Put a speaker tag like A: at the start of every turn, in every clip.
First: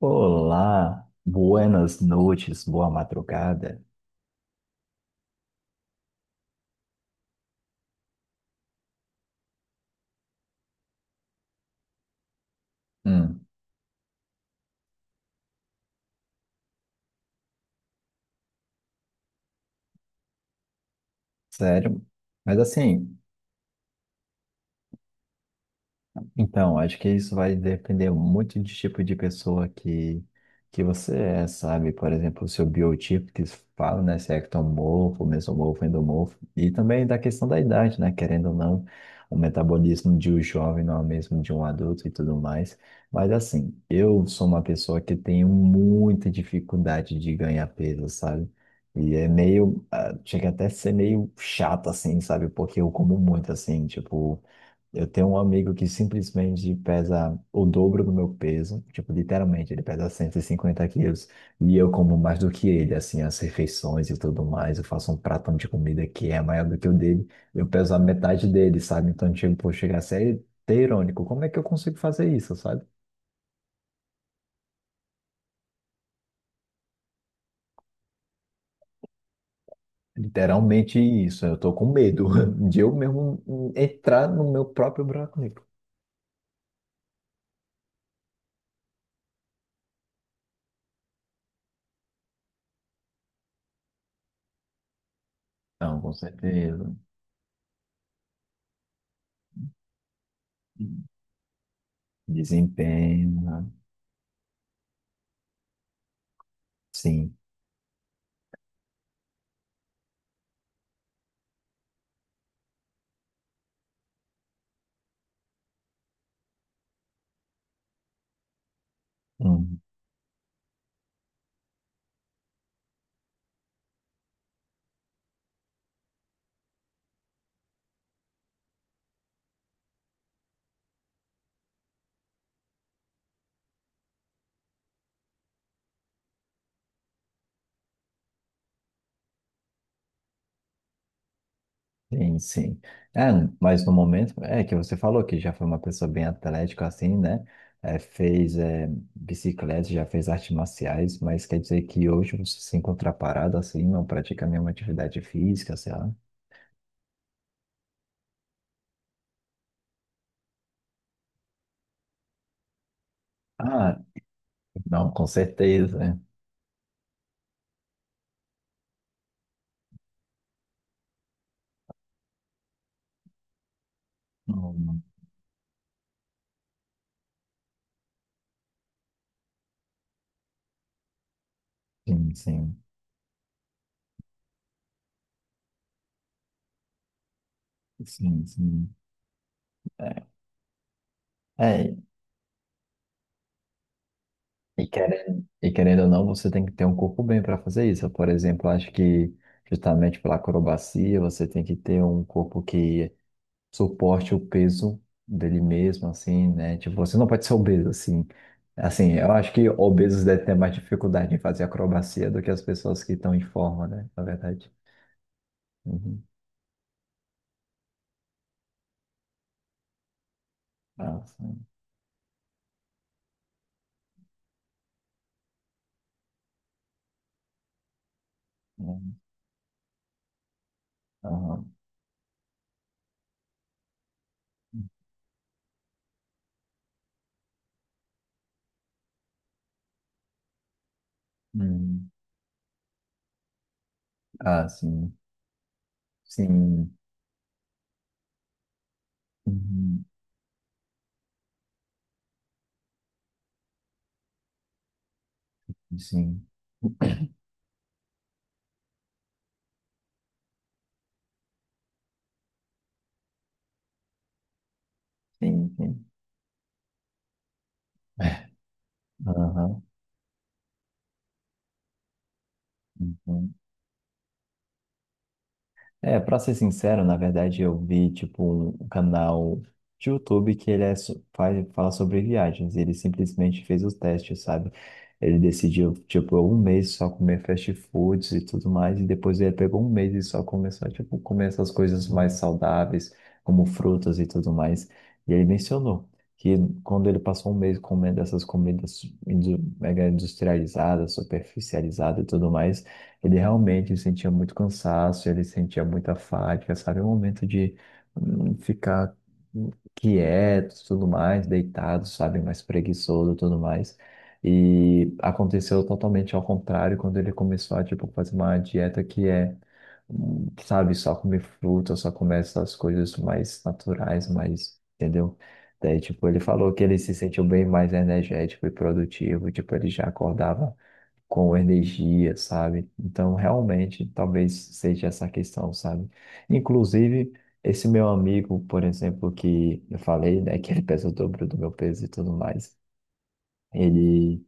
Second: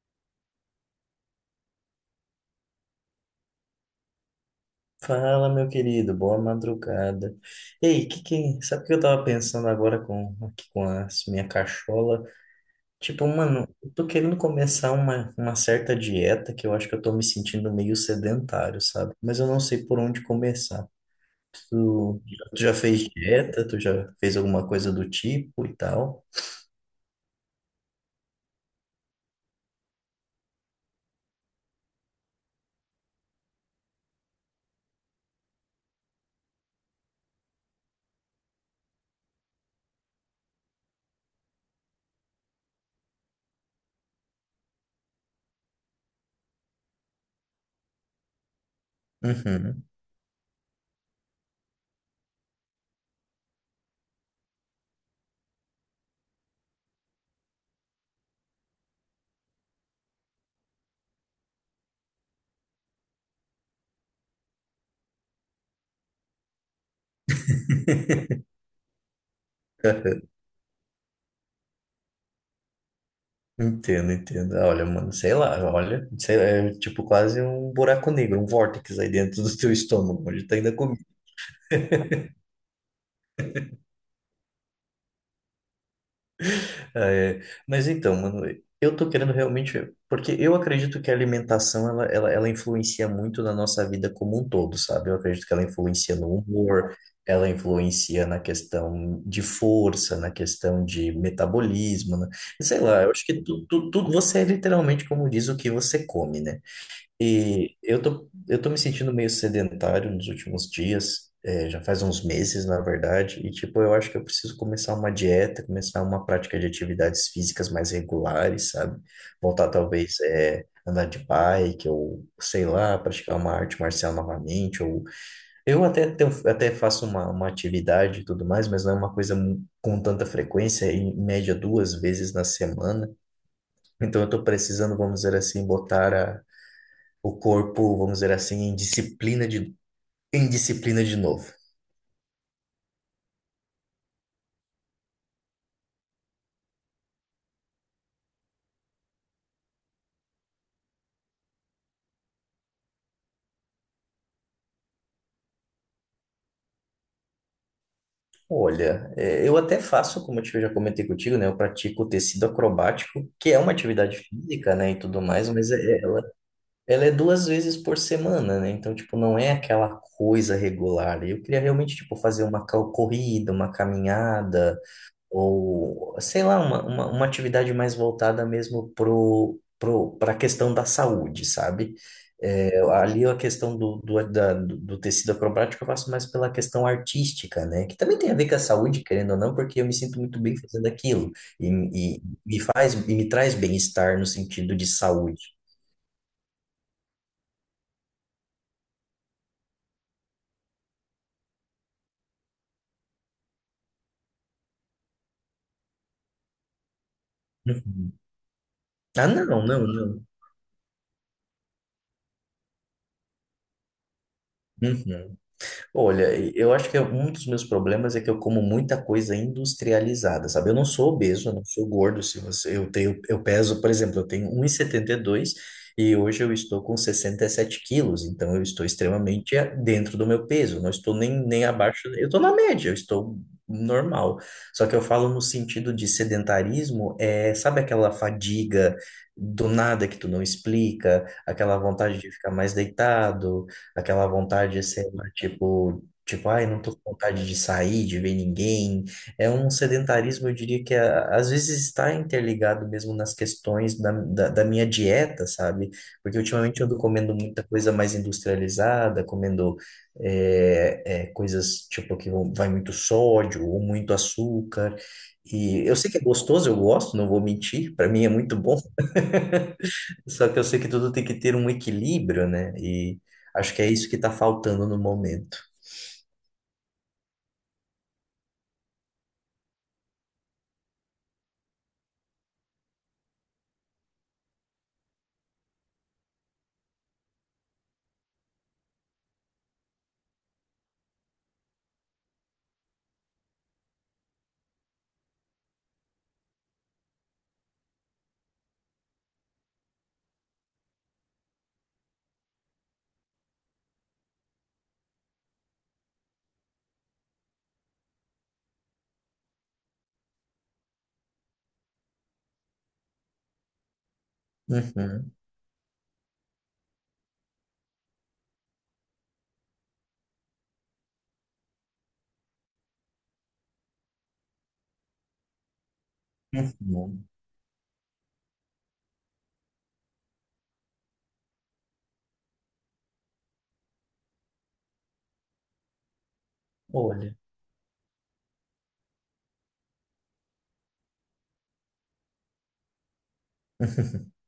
A: Olá, buenas noites, boa madrugada.
B: Fala, meu querido, boa madrugada. Ei, que, sabe o que eu tava pensando agora com aqui com a minha cachola? Tipo,
A: Hum.
B: mano, eu tô querendo começar uma certa dieta que eu acho que eu tô me sentindo meio sedentário, sabe? Mas eu não sei por onde começar.
A: Sério?
B: Tu,
A: Mas
B: tu já fez
A: assim,
B: dieta? Tu já fez alguma coisa do tipo e tal?
A: então, acho que isso vai depender muito de tipo de pessoa que você é, sabe? Por exemplo, o seu biotipo que se fala, né? Se é ectomorfo, mesomorfo, endomorfo. E também da questão da idade, né? Querendo ou não, o metabolismo de um jovem não é o mesmo de um adulto e tudo mais. Mas assim, eu sou uma pessoa que tenho muita dificuldade de ganhar peso, sabe? E é meio,
B: Uhum.
A: ah, chega até a ser meio chato, assim, sabe? Porque eu como muito, assim, tipo. Eu tenho um amigo que simplesmente pesa o dobro do meu peso, tipo, literalmente, ele pesa 150 quilos, e eu como mais do que ele, assim, as refeições e tudo mais, eu faço um pratão de comida que é maior do que o dele, eu peso a metade dele, sabe? Então, tipo, chega a ser até irônico, como é que eu consigo fazer isso, sabe?
B: Entendo, entendo. Ah, olha, mano, sei lá, olha, sei lá, é tipo quase um buraco negro, um vórtice aí dentro do teu estômago, onde tá ainda
A: Literalmente
B: comida.
A: isso, eu tô com medo de eu mesmo entrar no meu próprio buraco negro.
B: Ah, é. Mas então, mano, eu tô querendo realmente, porque eu acredito que a alimentação ela influencia muito na nossa vida como um todo, sabe? Eu acredito que ela
A: Não, com
B: influencia no
A: certeza.
B: humor, ela influencia na questão de força, na questão de metabolismo, né? Sei lá, eu acho
A: Desempenho,
B: que
A: né?
B: você é literalmente como diz o que você come, né?
A: Sim.
B: E eu tô me sentindo meio sedentário nos últimos dias, é, já faz uns meses, na verdade, e tipo, eu acho que eu preciso começar uma dieta, começar uma prática de atividades físicas mais regulares, sabe? Voltar
A: Uhum.
B: talvez é, andar de bike, ou sei lá, praticar uma arte marcial novamente, ou eu até, até faço uma atividade e tudo mais, mas não é uma coisa com tanta frequência, em média duas vezes na semana. Então eu tô precisando, vamos dizer assim, botar a o corpo, vamos dizer assim, em disciplina de novo.
A: Sim, sim. É, mas no momento, é que você falou que já foi uma pessoa bem atlética, assim, né? É, fez bicicleta, já fez artes marciais, mas quer dizer que hoje você se encontra parado, assim, não pratica nenhuma atividade física, sei lá.
B: Olha, é, eu até faço, como eu já comentei contigo, né? Eu pratico tecido acrobático, que é uma
A: Ah,
B: atividade física, né, e
A: não,
B: tudo
A: com
B: mais,
A: certeza. Né?
B: ela é duas vezes por semana, né? Então, tipo, não é aquela coisa regular. Eu queria realmente, tipo, fazer corrida, uma caminhada,
A: Hum.
B: ou sei lá, uma atividade mais voltada mesmo para a questão da saúde, sabe?
A: Sim,
B: É,
A: sim.
B: ali a questão do, do, da- do do tecido acrobático eu faço mais pela questão artística, né? Que também tem a
A: Sim,
B: ver com a
A: sim.
B: saúde, querendo ou não, porque eu me sinto
A: É,
B: muito bem fazendo aquilo
A: é,
B: e, e me faz e me traz bem-estar no sentido
A: e
B: de
A: querendo,
B: saúde.
A: e querendo ou não, você tem que ter um corpo bem para fazer isso. Por exemplo, acho que justamente pela acrobacia, você tem que ter um corpo que suporte o peso dele mesmo, assim, né? Tipo, você não pode ser obeso,
B: Uhum.
A: assim. Assim,
B: Ah,
A: eu
B: não,
A: acho que
B: não,
A: obesos
B: não.
A: devem ter mais dificuldade em fazer acrobacia do que as pessoas que estão em forma, né? Na verdade.
B: Uhum.
A: Uhum.
B: Olha, eu acho que é um dos meus problemas é que eu como muita coisa industrializada, sabe? Eu não sou
A: Ah,
B: obeso, eu
A: sim.
B: não sou gordo. Se você, eu tenho, eu peso, por exemplo, eu tenho um e setenta e dois e hoje eu estou com 67 quilos, então eu estou
A: Uhum.
B: extremamente dentro do meu peso. Não estou nem
A: Aham.
B: abaixo, eu estou na média, eu estou normal. Só que eu falo no sentido de sedentarismo, é, sabe aquela fadiga do nada que tu não explica, aquela
A: Uhum.
B: vontade de ficar mais deitado. Aquela
A: Ah,
B: vontade, sei
A: sim.
B: lá, tipo, ai, não
A: Sim.
B: tô com vontade de sair, de ver ninguém. É um
A: Uhum.
B: sedentarismo, eu diria que às vezes está interligado mesmo nas questões da minha dieta, sabe? Porque
A: Sim.
B: ultimamente eu ando comendo muita coisa mais industrializada, comendo coisas tipo vai muito sódio ou muito açúcar.
A: Sim,
B: E eu
A: sim.
B: sei que é gostoso, eu gosto, não vou mentir, para mim é muito bom.
A: Aham.
B: Só que eu sei que tudo tem que ter um equilíbrio, né? E
A: Uhum.
B: acho que é isso que tá faltando no momento.
A: É, pra ser sincero, na verdade eu vi, tipo, um canal de YouTube que ele é, fala sobre viagens. E ele simplesmente fez os testes, sabe? Ele decidiu, tipo, um mês só comer fast foods e tudo mais, e depois ele pegou um mês e só começou, tipo, comer essas coisas mais saudáveis, como frutas e tudo mais. E ele mencionou que quando ele passou um mês comendo essas comidas mega industrializadas, superficializadas e tudo mais, ele realmente sentia muito cansaço, ele sentia muita fadiga, sabe? O momento de ficar quieto, tudo mais, deitado, sabe? Mais preguiçoso, tudo mais. E
B: Uhum,
A: aconteceu totalmente ao contrário quando ele começou a, tipo, fazer uma dieta que é, sabe, só comer fruta, só comer essas coisas mais naturais, mais, entendeu? Daí, tipo, ele falou que ele se
B: uhum.
A: sentiu bem mais energético e produtivo, tipo, ele já acordava com energia, sabe? Então, realmente, talvez seja essa questão, sabe? Inclusive,
B: Olha.
A: esse meu amigo, por exemplo, que eu falei, né, que ele pesa o dobro do meu peso e tudo mais, ele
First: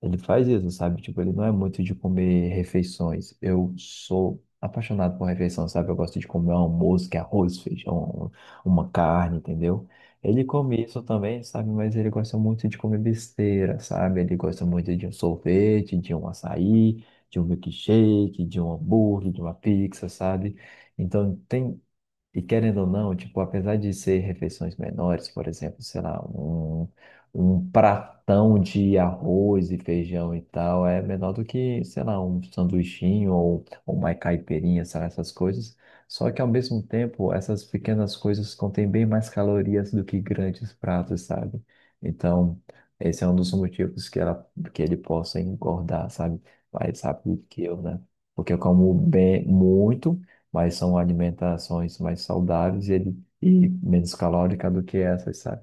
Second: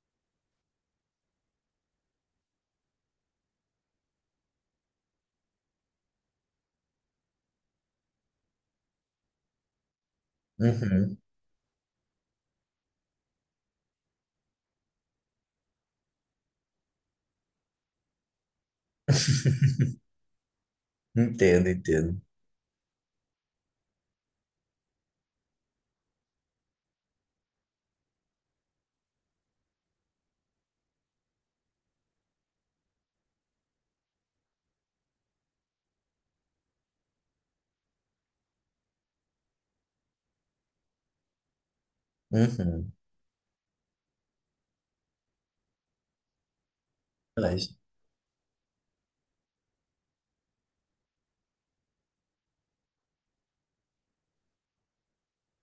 A: ele faz isso, sabe? Tipo, ele não é muito de comer refeições. Eu sou apaixonado por refeição, sabe? Eu gosto de comer um almoço, que é arroz, feijão, uma carne, entendeu? Ele come isso
B: Uhum.
A: também, sabe? Mas ele gosta muito de comer besteira, sabe? Ele gosta muito de um sorvete, de um açaí, de um milkshake, de um hambúrguer, de uma pizza, sabe? Então,
B: Entendo,
A: tem
B: entendo.
A: e querendo ou não, tipo, apesar de ser refeições menores, por exemplo, sei lá, um pratão de arroz e feijão e tal, é menor do que, sei lá, um sanduichinho ou uma caipirinha, sabe, essas coisas. Só que ao mesmo tempo, essas pequenas coisas contêm bem mais calorias do que grandes pratos, sabe? Então,
B: Uhum.
A: esse é um dos motivos que ele possa engordar, sabe? Mais rápido que
B: Mas,
A: eu, né? Porque eu como bem muito mas são alimentações mais saudáveis e menos calórica do que essas, sabe?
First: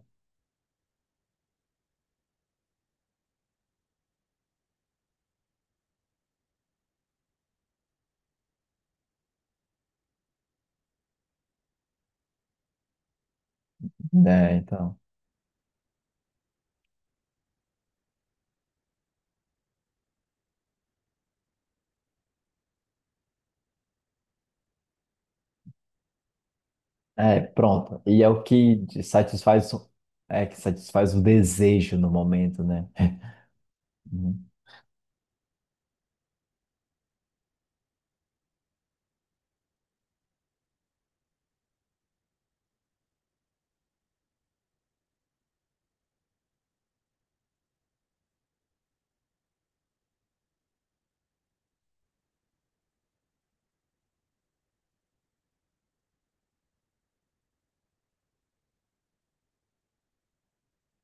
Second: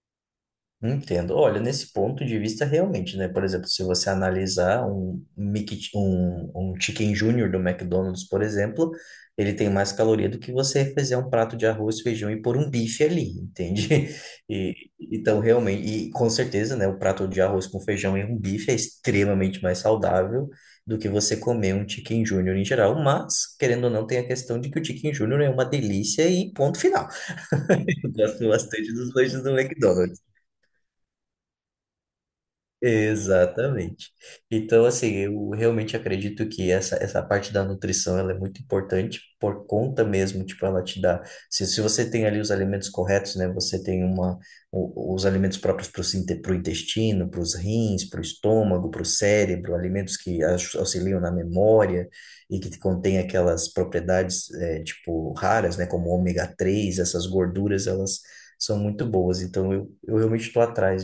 B: Entendo. Olha, nesse ponto de vista, realmente, né? Por exemplo, se você analisar um Chicken Junior do McDonald's, por exemplo, ele tem mais caloria do que você fazer um prato de arroz, feijão e pôr um bife ali, entende?
A: Né?
B: E,
A: Então,
B: então, realmente, e com certeza, né? O prato de arroz com feijão e um bife é extremamente mais saudável do que você comer um Chicken Junior em geral, mas, querendo ou não, tem a questão de que o Chicken Junior é uma delícia e ponto final.
A: é, pronto.
B: Eu
A: E é o
B: gosto
A: que
B: bastante
A: te
B: dos lanches do
A: satisfaz,
B: McDonald's.
A: é que satisfaz o desejo no momento, né?
B: Exatamente.
A: Uhum.
B: Então, assim, eu realmente acredito que essa parte da nutrição ela é muito importante por conta mesmo, tipo, ela te dá. Se você tem ali os alimentos corretos, né? Você tem os alimentos próprios para o intestino, para os rins, para o estômago, para o cérebro, alimentos que auxiliam na memória e que contém aquelas propriedades, é, tipo, raras, né? Como ômega 3 essas gorduras, elas são muito boas. Então, eu realmente estou atrás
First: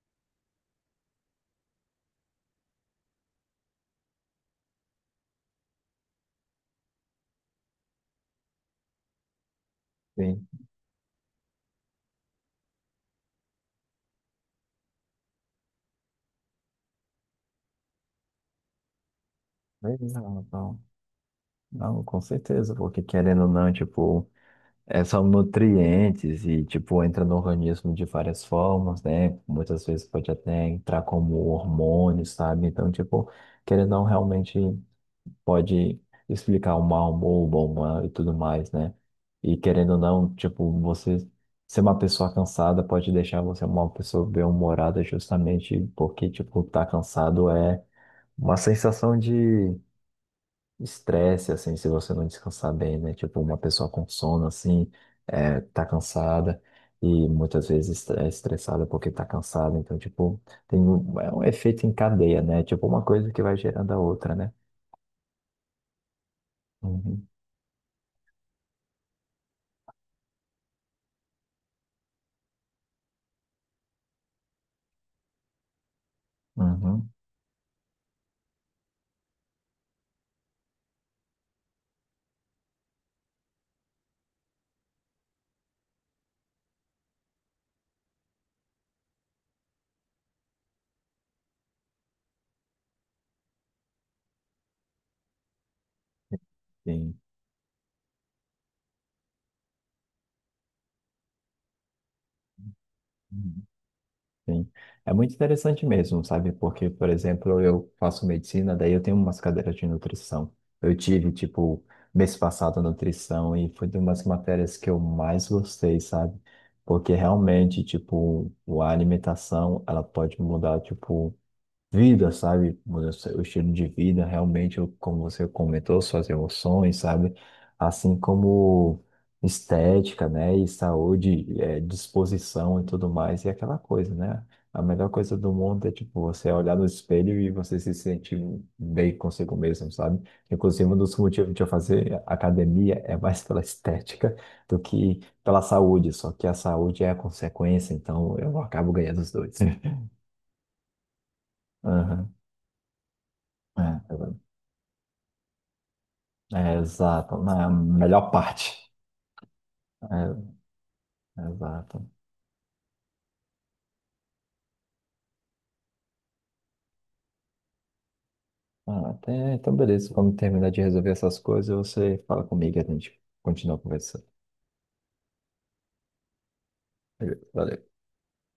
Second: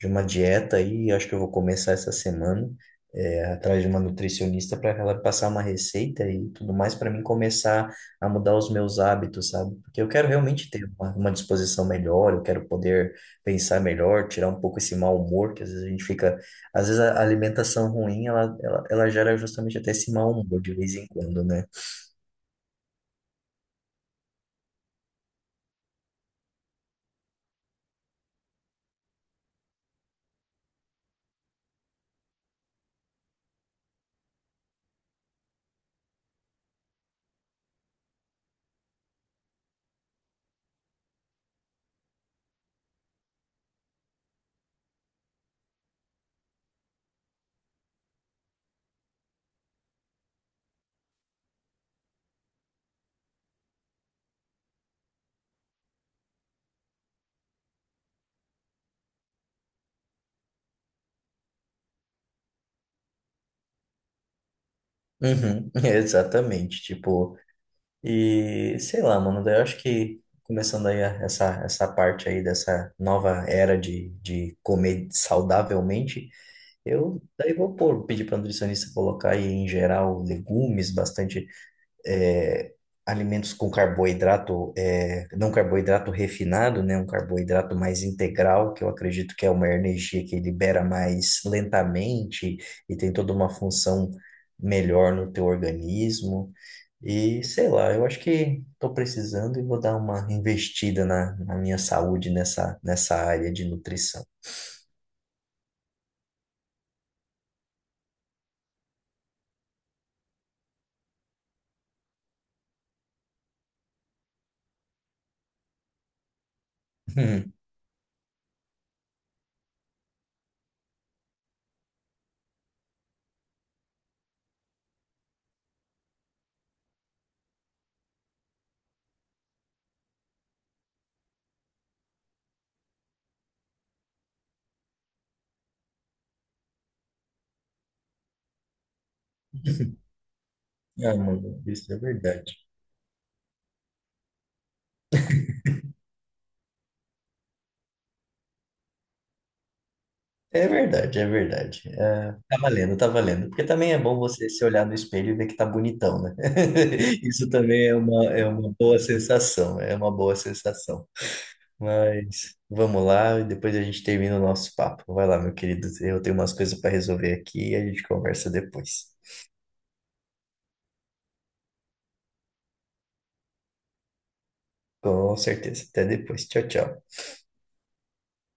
B: de uma dieta aí, acho que eu vou começar essa semana, é, atrás de uma nutricionista para ela passar uma receita e tudo mais para mim começar a mudar os meus hábitos, sabe? Porque eu quero
A: Sim.
B: realmente ter uma disposição melhor, eu quero poder pensar melhor, tirar um pouco esse mau humor que às vezes a gente fica, às vezes a alimentação ruim, ela gera justamente até esse mau
A: Legal,
B: humor de
A: então,
B: vez em quando, né?
A: não, com certeza, porque querendo ou não, tipo, são nutrientes e, tipo, entra no organismo de várias formas, né? Muitas vezes pode até entrar como hormônio, sabe? Então, tipo, querendo ou não, realmente, pode explicar o mal, o bom humor e tudo mais, né? E querendo ou não, tipo, você ser uma pessoa cansada pode deixar você uma pessoa bem-humorada justamente porque, tipo, tá cansado é uma sensação de estresse, assim, se você não descansar bem, né? Tipo, uma pessoa com sono, assim, tá cansada. E muitas vezes é estressada porque tá cansada. Então, tipo, é um efeito em cadeia, né? Tipo, uma coisa que vai gerando a outra, né?
B: Uhum, exatamente,
A: Uhum,
B: tipo. E sei lá, mano, daí eu acho que começando aí essa parte aí dessa nova era de comer saudavelmente,
A: uhum.
B: eu daí vou pôr, pedir para nutricionista colocar aí em geral legumes, bastante é, alimentos com carboidrato, não carboidrato refinado, né, um carboidrato mais integral, que eu acredito que é uma energia que libera mais lentamente e tem toda uma função melhor no teu organismo.
A: Sim,
B: E sei lá, eu acho que estou precisando e vou dar uma investida na minha saúde nessa área
A: Uhum.
B: de nutrição.
A: Sim. É muito interessante mesmo, sabe? Porque, por exemplo, eu faço medicina, daí eu tenho umas cadeiras de nutrição. Eu tive, tipo, mês passado nutrição e foi de umas matérias que eu mais gostei, sabe? Porque
B: Hum.
A: realmente, tipo, a alimentação, ela pode mudar, tipo, vida, sabe? Muda o estilo de vida, realmente, como você comentou, suas emoções, sabe? Assim como estética, né? E saúde, disposição e tudo mais, e aquela coisa, né? A melhor coisa do mundo é, tipo, você olhar no espelho e você se sentir bem consigo mesmo, sabe? Inclusive, um dos
B: Ah,
A: motivos de
B: mano,
A: eu
B: isso é
A: fazer
B: verdade.
A: academia é mais pela estética do que pela saúde, só que a saúde é a consequência, então eu acabo ganhando os dois.
B: É verdade, é verdade. É,
A: Aham.
B: tá valendo, tá valendo. Porque
A: É,
B: também é
A: é
B: bom você se olhar no espelho e ver que tá bonitão, né?
A: É, exato,
B: Isso
A: na
B: também é
A: melhor
B: é uma
A: parte.
B: boa sensação, é uma boa sensação.
A: É, exato.
B: Mas vamos lá, e depois a gente termina o nosso papo. Vai lá, meu querido. Eu tenho umas coisas para resolver aqui e a gente conversa
A: Ah,
B: depois.
A: até, então, beleza. Quando terminar de resolver essas coisas, você fala comigo e a gente continua conversando.
B: Com certeza. Até depois. Tchau, tchau.
A: Beleza, valeu.